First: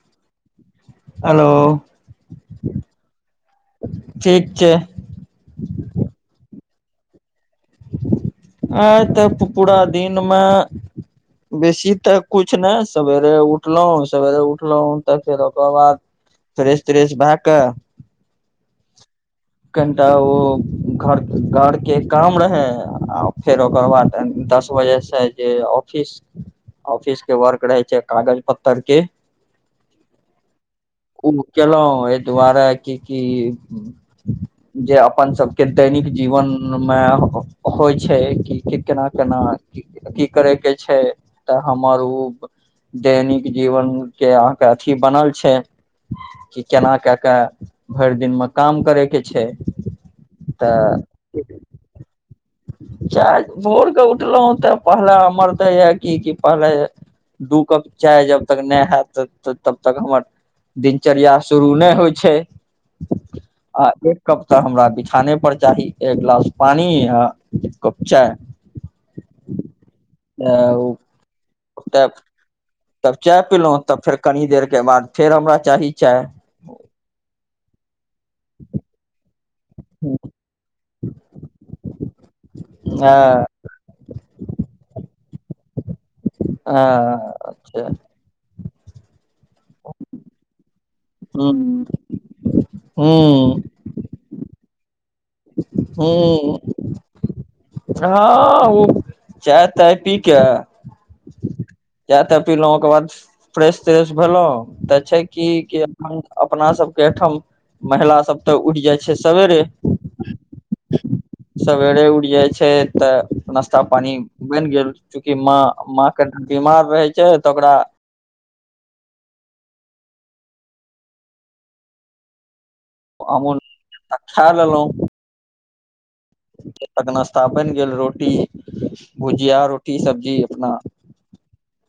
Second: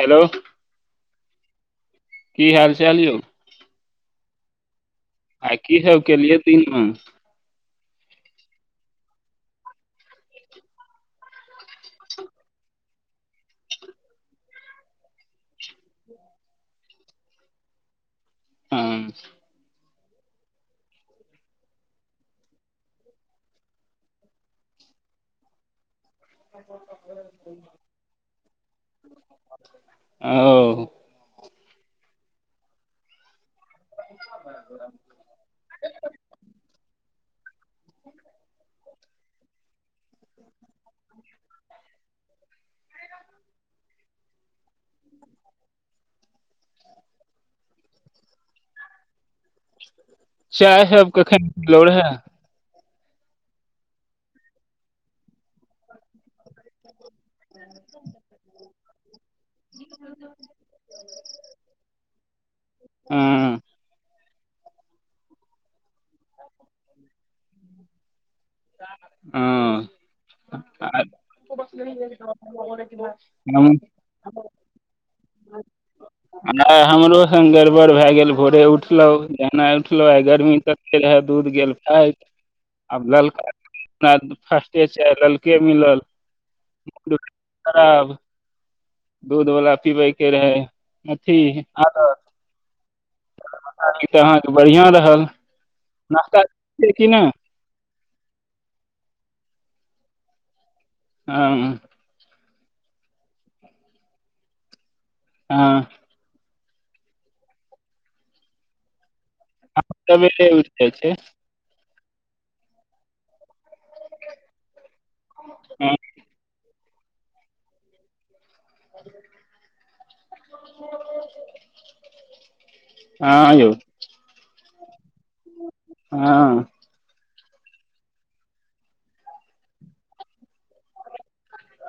Hello hello की हाल चाल यौ ठीक छै आ की सबब केलियै दीनमे आइ तक पूरा दिनमे बेसी तऽ कुछ नहि सवेरे उठलहुँ सवेरे उठलहुँ तऽ फेर ओकर बाद फ्रेश त्रेश भ कऽ हँ तऽ ओ घर घर के काम रह आ फेर ओकर बाद दस बजे से जे ऑफिस ऑफिस के वर्क रहै छै कागज पत्तर के ओ केलहुँ एहि दुआरे क की जे अपन सबके दैनिक जीवन मे होइ छै कि केना केना की करै के छै तऽ हमर ऊ दैनिक जीवन के अथी बनल छै कि केना कए के भरि दिनमे काम करयके छै चाय तऽ सब कखन पीलो रहय चाय भोरके उठलहुँ तऽ पहला मरदे य क पहले दू कप चाय जब तक नहि हयत तबतक हमर दिनचर्या शुरू नहि होय छै हँ आ एक कप तऽ हमरा बिछाने पर चाही एक गिलास पानि एक कप चाय ह ह्म तब तब चाय पीलहुँ तब फेर कनि देरके बाद फेर हमरा चाही चाय नहि हमरो सङ् गड़बड़ भए गेल भोरे उठलहुँ एनाइ उठलो आ गर्मी तते रहे दूध गेल फाट आब लल हँ फिर्श्ते ललके मिलल हँ अच्छा खराब दूध वला पीबै के रहै [unintelligible] हँ अहाँके बढ़िआं रहल नास्ता हूँ केलिये कि नए हँ ओ चाय ताय पी के हँ जा तऽ पीलहुँ ओकर बाद फ्रेश त्रेश भेलहुँ तऽ छै की हँ अपन अपना सब के ठाम महिला सब ते उठ जाइ छै सबेरे हम सबेरे उठि जाइ छै सबेरे उठ जाय छै ते नश्ता पानी बैन गेल चूकि माँ माँ के मा रहै छै तऽ ओकरा [inaudible] हँ हमुन यौ खा लेलहुँ हँ नश्ता बैन गेल रोटी भुजिया रोटी सब्जी अपना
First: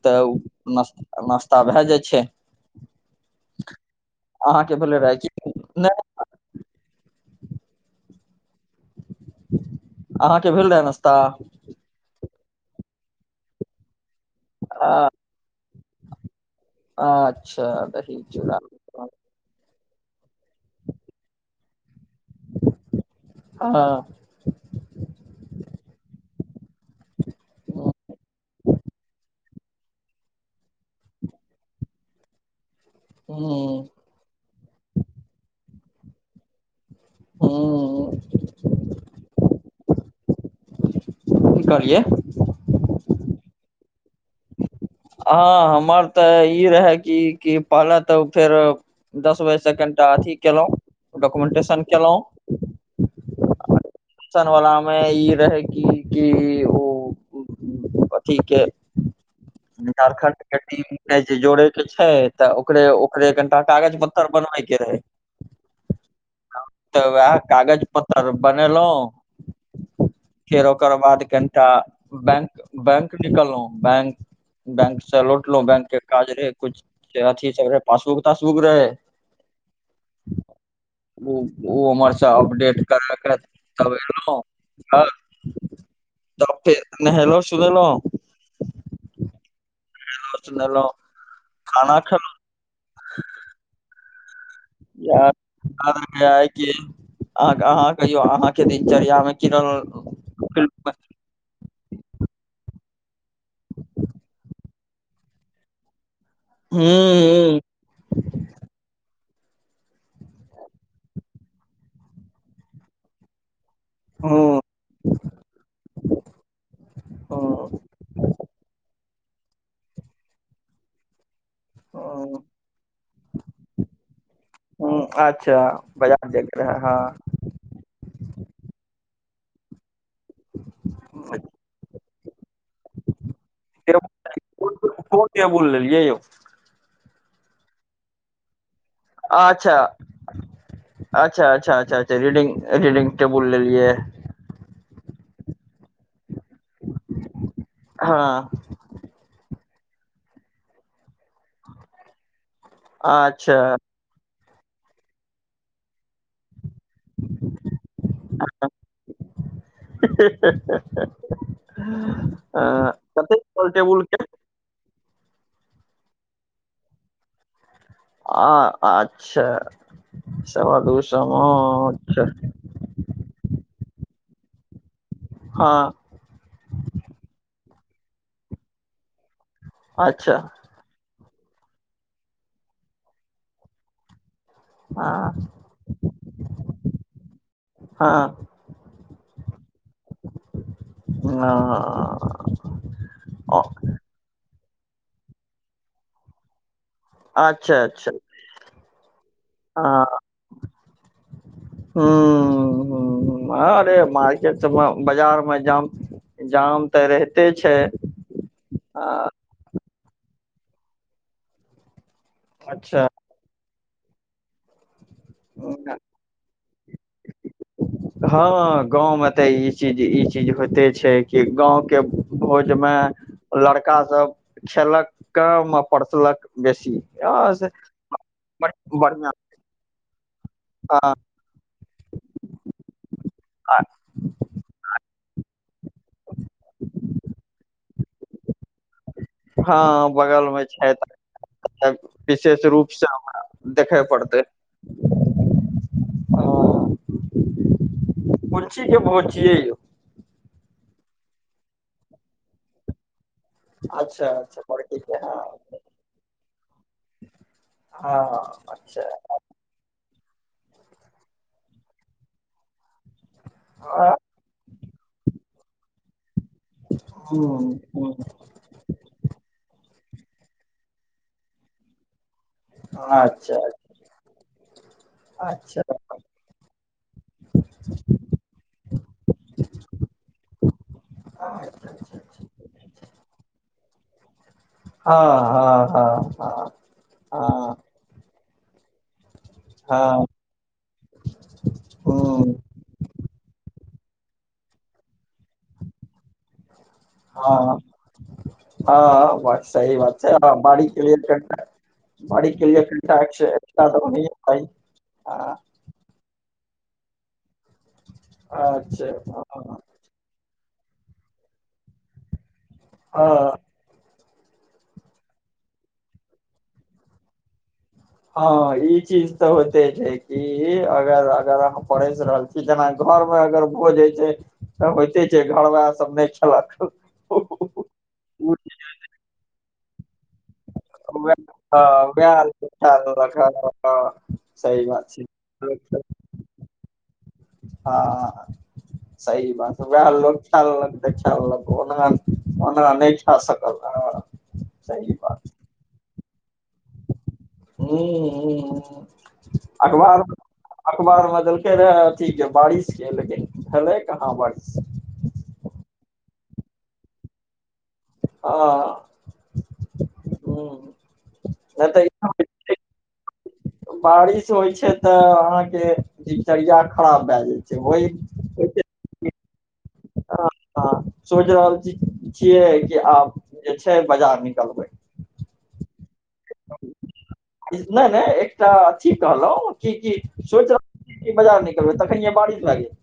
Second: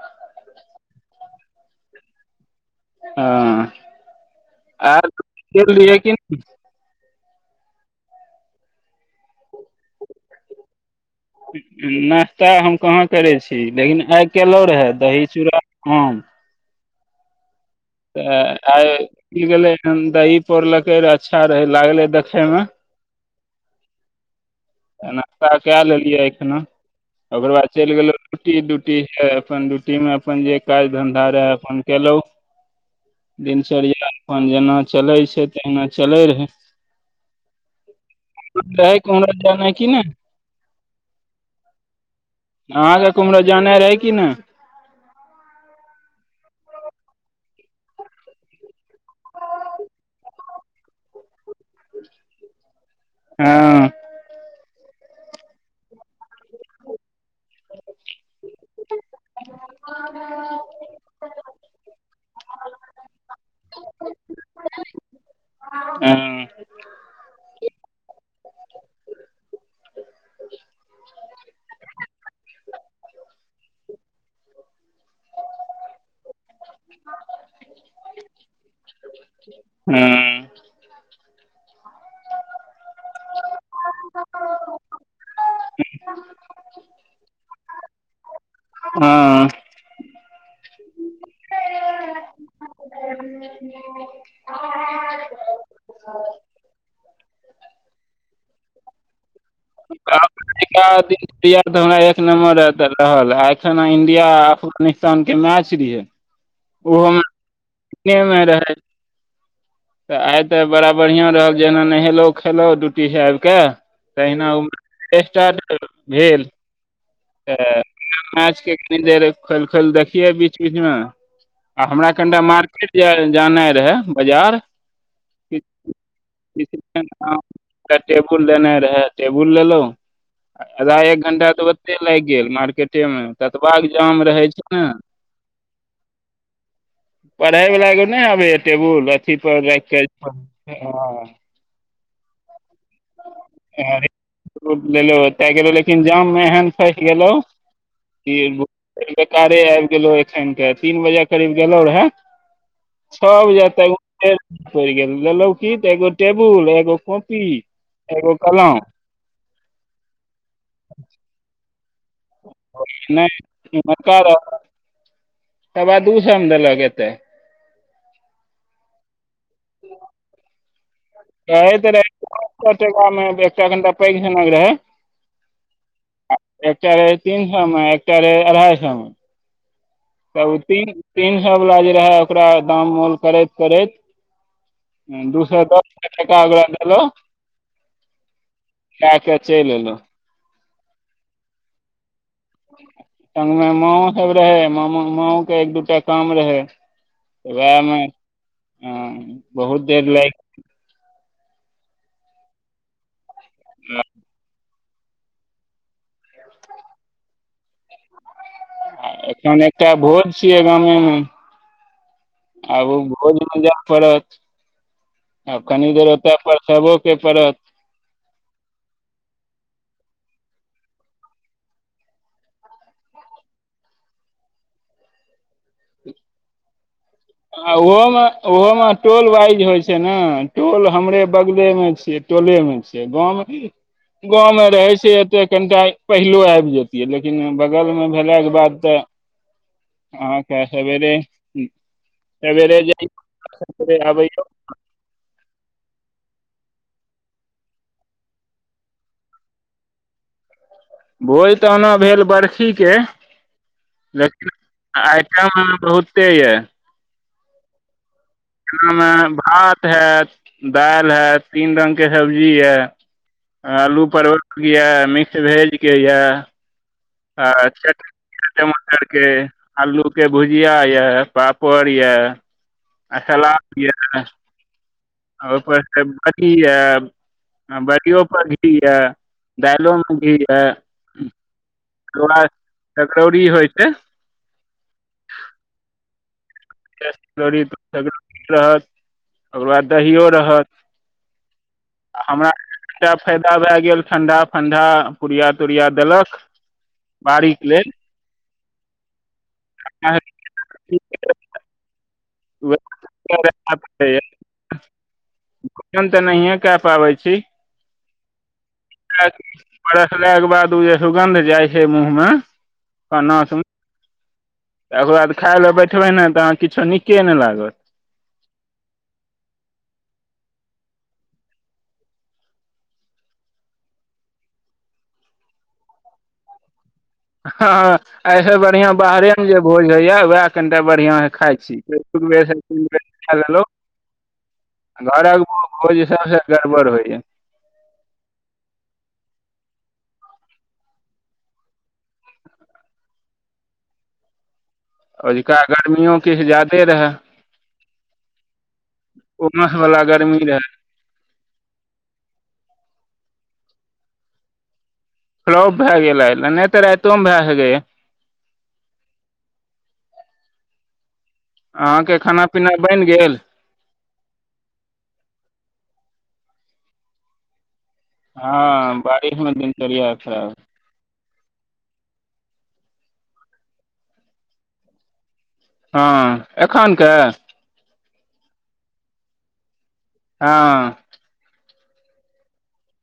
तऽ नश्त नाश्ता भए जाइ छै हँ अहाँके आ भेलै रहए कि खेल लए नहि क अहाँके भेल रहै ने नस्ता हम कहाँ करै छी। लेकिन आइ केलहु रहे दही चूड़ा ह आछ तऽ आइ गेलै दही पौरलकै र अच्छा रहे लागले देख हँ नश्ता कए लेलियै एखनो ओकर बाद चलि गेलहुँ ड्यूटी ड्यूटी ह अपन ड्यूटीमे अपन जे काज धन्धा रहय अपन केलहुँं ह दिनचर्या अपन जेना चलै छै। तेहिना चलै रहै ह रहक उमरा ज न की ने की कहलियै अहाँके कुम्हरो जानै रहै कि नहि ह हमर तऽ ई रहै कि कि पहले तऽ फेर दस बजेसँ कनि टा अथि कयलहुँ डॉक्युमेन्टेशन कयलहुँ हँ चनवला मे ई रहै कि कि ओ अथी के झारखण्ड के टिम मै जोड़े छै तऽ ओकरे ओकरे कनिटा कागज पत्तर बनबै के रहै ह तह उहै कागज प्तर बनेल फेर ओकर बाद कनिटा बैंक बैंक निकललहुँ बैंक बैंक से लौटलों बैंक के काज रहे कुछ अथी सब रहैय पासबुक तासबुक रहैय हँ ओ उमहरसँ अपडेट करा क तब एलहुँ त तब ते हेलो सुनेलौं हँ सुनलों खाना खेलों इह अहाँ कहियौ अहाँके दिनचर्यामे हमरा दिनचर्या तऽ हमरा एक नम्बर अत करहल एखन इन्डिया आ अफगानिस्तान के मैच भी हैइ ओहो में हूँ हमरे में रहैइ तऽ आइ तऽ बड़ा बढ़िआँ रहल जेना नहेलहु खेलहु ड्यूटीसँ आबि कऽ तहिना हूँ हूँ उ स्टार्ट भेल त दे खोल खोल देखियै बीच बीचमे आ हमरा कनिटा हूँ मार्केट जाए जानैइ रहैय बजार हूँ अच्छा बाजार जायके रहै हँ टेबुल देने रहै टेबुल लेलौं आधा एक घंटा तऽ ओते लागि गेल मार्केटेमे ततबाक जाम रहै छैइ ने के बोललेलियै यौ पढ़ैइ बला के नई आबैह टेबुल अच्छा [unintelligible] अच्छा अच्छा हँ अच्छा अच्छा रीडिंग रीडिंग टेबुल लेलियै अरे ककरो लेलो होतैइ लेकिन एकरे जाम में एहन फंस गेलौं हँ बेकारे आइब गेलौं गेलहुँ एखन तीन बजे करीब गेलहुँ रहै छओ बजे अच्छा तक पड़ि गेल लेलहु की तऽ एगो टेबुल एगो कॉपी एगो हे कलम हे हे हे हे हे नहि टेबुल के [unintelligible] सबा दू सौ में देलक ऐते आ अच्छा सवा दूस कहैत रहै तीनसए टका में एकटा तनका पैघ झनक रहै हँ एकटा रहैइ तीन सए में एकटा रहैइ अढ़ाइ सए में अच्छा तऽ ओ तीन तीनसए वला जे रहैइ ओकरा दाम मोल करैत करैत हँ दूसौ दस टका भैयगेलैइ हँ ता के चलि एलहु हंअ् संगमे माओ सब रहैइ मांओ के एक दू टा काम रहैइ तऽ अच्छा उएहमे अच्छा हूंअ् बहुत देर लाइग हंअ् हंअ् आरे गेल। माइके त बाजार मे जाम जाम तऽ रहिते छैइ आ एखन एकटा भोज छिअई गामे में आब ओ अच्छा भोजमे जाय पड़त आ कनि देर ओतय परसबो के पड़त हँ गाँव मे तऽ ई चीज ई चज ज होइते छैइ कि गाँवके भोज में लड़का सभ खेलक कमे पढरसलक बेसी हँ आ ओहो में ओहो में टोल बढ़िआँ वाइज होइ छैइ न टोल हँ हमरे बगले मे छियै टोले मे छियै गाँव में गांव मे रहैइ छैइ ऐते कम टाइम पहिलो आईब जतियै लेकिन बगलमे भेलाके बाद तऽ हां अहाँके बगलमे छैय सवेरे सवेरे तऽ विशेष रूपसँ जाइ हम देखे पड़तै आबैयौ ह कोन ची के भोज छियै यौ भोज तऽ ओना भेल बर्खीके अच्छा लेकिन अच्छा बड़की के हँ आइटम बहुते यए हँ अच्छा जेनामे भात हैत दालि हए तीन रङ्गके सब्जी हए आलू परवलके यए मिक्स भेजके यए आ हूँ हूँ चटनी टमाटर के आलू के भुजिया यऽ पापड़ यऽ आ अच्छा सलाद यऽ ह पर अच्छा कथी अ हँ बड़ियओपर घी यए दालिओमे घी यए हँ छै हँ हँ हँ फेर सकरोरी हँ रहत ओकर बाद हँ दहिो रहत आ हमरा हूँ तऽ फायदा भए गेल ठंडा फंडा पूरिया तोरिया देलक बाड़ीक हँ लेल हँ बात सही एखन बात छै ह बाड़ीके लिए ट्रेक्टर बाड़ीक के लिए एकटा नहि तऽ एकटा रहये के हेतै आ क पाबै छी अच्छा बरसलाके बाद ओ जे सुगन्ध जाइ छै मुँहमे हँ करनासम त ओकर बाद खाय लए बैठबै ने तऽ अहाँ किछो नीके नहि लागत हँ ई चीज तऽ होते छै कि अगर अगर अह पस रहल छी जेना घर मे अगर भोजइ छै तऽ होइते छै घर वाह सब नहि खेलक हँ ओ ऐसँ बढ़िआं बाहरे मे जे भोज होइए उएह कनिटा बढ़िआं से हँ खाइ छी दू वएह बेर तीन बेर खा लेलहु सही बात छै घरक भोज सबसँ गड़बड़ होइय हँ सही बात वएह लोक खा लेलक खा लेलक ओना ओना नहि शकल ओझुका गर्मियो किछु जादे रहै ह उमस वाला अठबार गर्मी रहे अखबार मे देलकै रहै अथि के बारिश के लेकिन भेलै कहाँ बारिश फ्लॉप भए गेल नहि तऽ राइतोमे भए आ ह हेतै अहाँके खाना पीना बनि गेल ह बारिश होइ छै तऽ अहाँके दिनचर्या खराब भए जाइ छै ओहि होइ छै बीच मे दिनचर्या खराब सोचि रहल छी छियै कि आब जे छै बाजार निकलबै हँ एखन के नै नै एकटा अथी कहलहुँ की की सोच हँ रहल बाजार मे तखनिये बारिस भए गैले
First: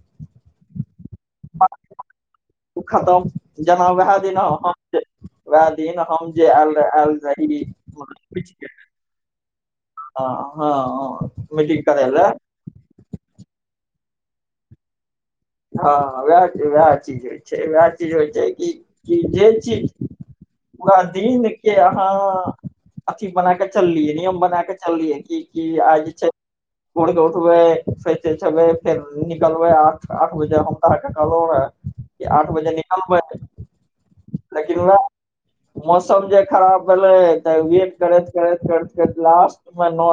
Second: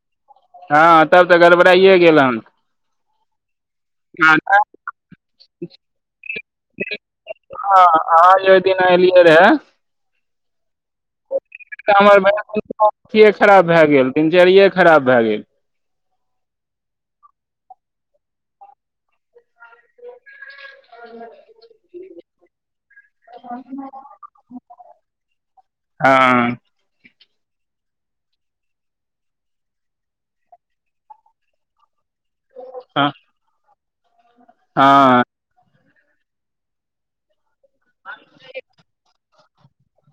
हँ तब तऽ गड़बड़ाए गेल हन ओ खतम जेना उएह दिन हम जे उएह दिन हम जे आयल रह आयल रहि हँ अहाँ जे भीज ओहि के दिन एलियै रहे ह ह मीटिंग तऽ करय हमर लै भैया अथिये खराब भए गेल दिनचर्या खराब भए गेल हँ वैह वएह चीज होइ छै वएह चीज होइ छै कि जे चीज [inaudible] पूरा दिन के अहाँ अथी बना के चललीय है नियम बना के चललीय कि कि आय जे छै हँ भोर के सुबह [unintelligible] निकलबे आठ आठ बजे हम तऽ अहाँक कहलहु रहय कि आठ बजे निकल बै हाँ मौसम जे खराब भेले तऽ वेट करैत करैत करैत करैत लास्ट नौ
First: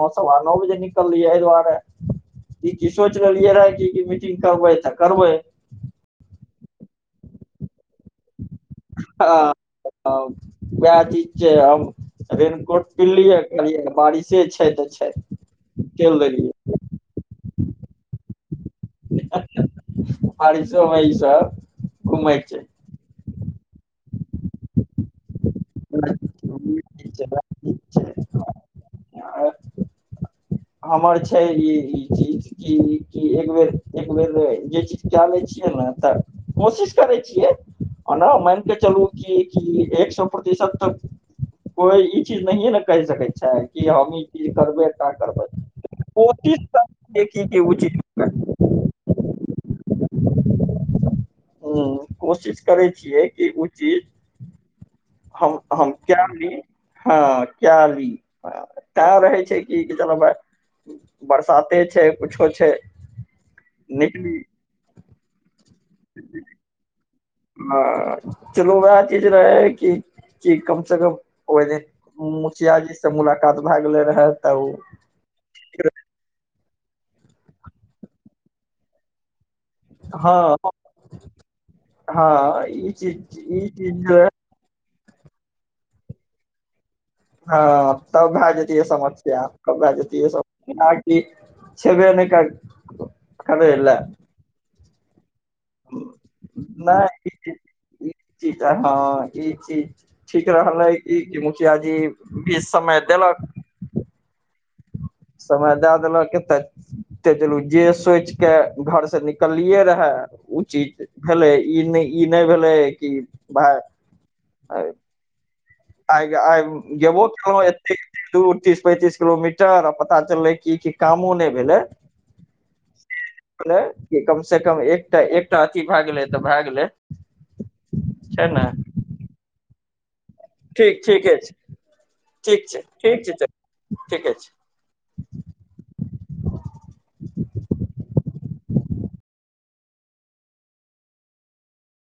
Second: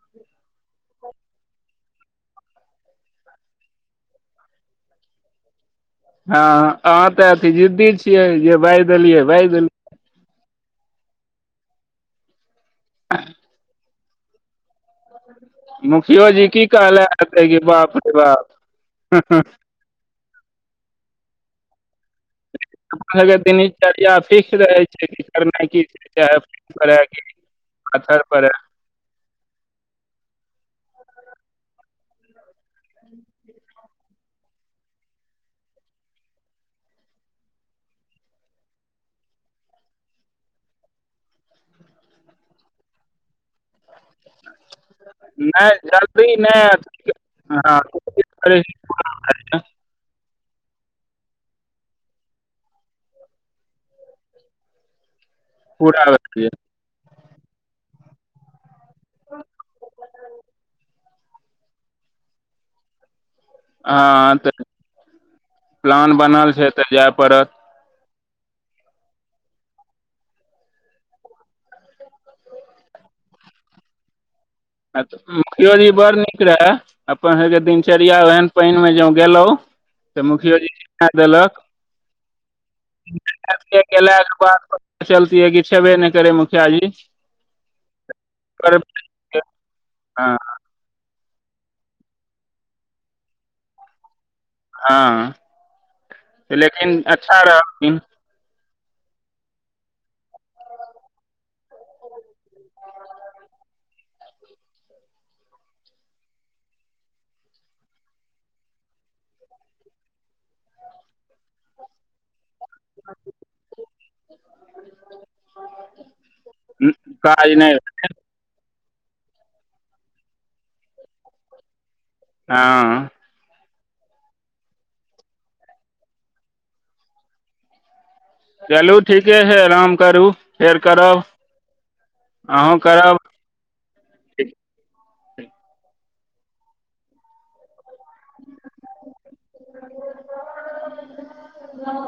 नौ सवा नौ बजे निकललियै एहि दुआरे ई कि सोच लेलियै रहै कि की मीटिंग करबै तऽ करबै हँ अहाँ तऽ अथी जिद्दी छियै जे बाजि देलियै बाजि देलियै उएह चीज छै आब रेनकोट पनलियै कहलियै बारिशे छै तऽ छै चैल मुखियो जी देलियै की कहलक कि बाप रे बाप बारिसो मे ई सभ हमर सभके दिनचर्या फिक्स रहर छै कि की चाहे पानि पड़य की पाथर पड़य छै हमर छै ई ई चीज कि कि एक बेर उम्मीद रहय जे चीज कए लै छियै ने तऽ कोशिश करय छियै ओना मानि के चलू कि की एक सौ प्रतिशत तक कोइ ई चीज नहिए ने कहि सकैत छै कि हम ई चीज करबे ता नहि जल्दी नहि कि ओ हँ चीज कोशिश करय छी पूरा करय के ह्म कोशिश करय छियै कि ओ चीज हम हम पूरा भए क्या भी गेल। हँ क्या भी ह तैं रहै छै कि चल भाइ बरसाते छै कुछो छै हँ निकली तऽ प्लान बनल छै तऽ जाय पड़त ह चलू वैह चीज रहय कि कि कम से कम ओहि दिन मुखिया जी से मुलाकात भए गेलय रहय आ तऽ मुखियो जी बड़ निक रहय अपन सबके दिनचर्या ओहन पानि मे जो गेलहुं तऽ हँ मुखियो जी शिक्षा देलक हँ ई चीज ई चीज जे चलतीए कि छबे नहि करय मुखिया जी हँ तब भए जेतियै समस्या तब भए जेतियै हँ सम ई छबेने करय करयलेल हँ लेकिन नहि अच्छा ई रहथिन चीज ई चीज हँ ई चीज ठीक रहलै कि मुखिया जी बीच समय देलक समय दए देलक तऽ ते चलू जे सोचि के घर से निकललियै रहय उ चीज भेलए ई नहि भेल की भाय आ आइ गेबो काज कयलौ नहि एतेक दूर तीस पैंतीस किलोमीटर आ पता चललै कि की कामो नहि भेलै हँ कम से कम एकटा एकटा अथी भए गेलै तऽ भए गेलै छै ने चलू ठीके है आराम करू फेर ठीक करब ठीके छै ठीक अहूँ छै करब ठीक छै ठीके छै ठीक [inaudible] [unintelligible]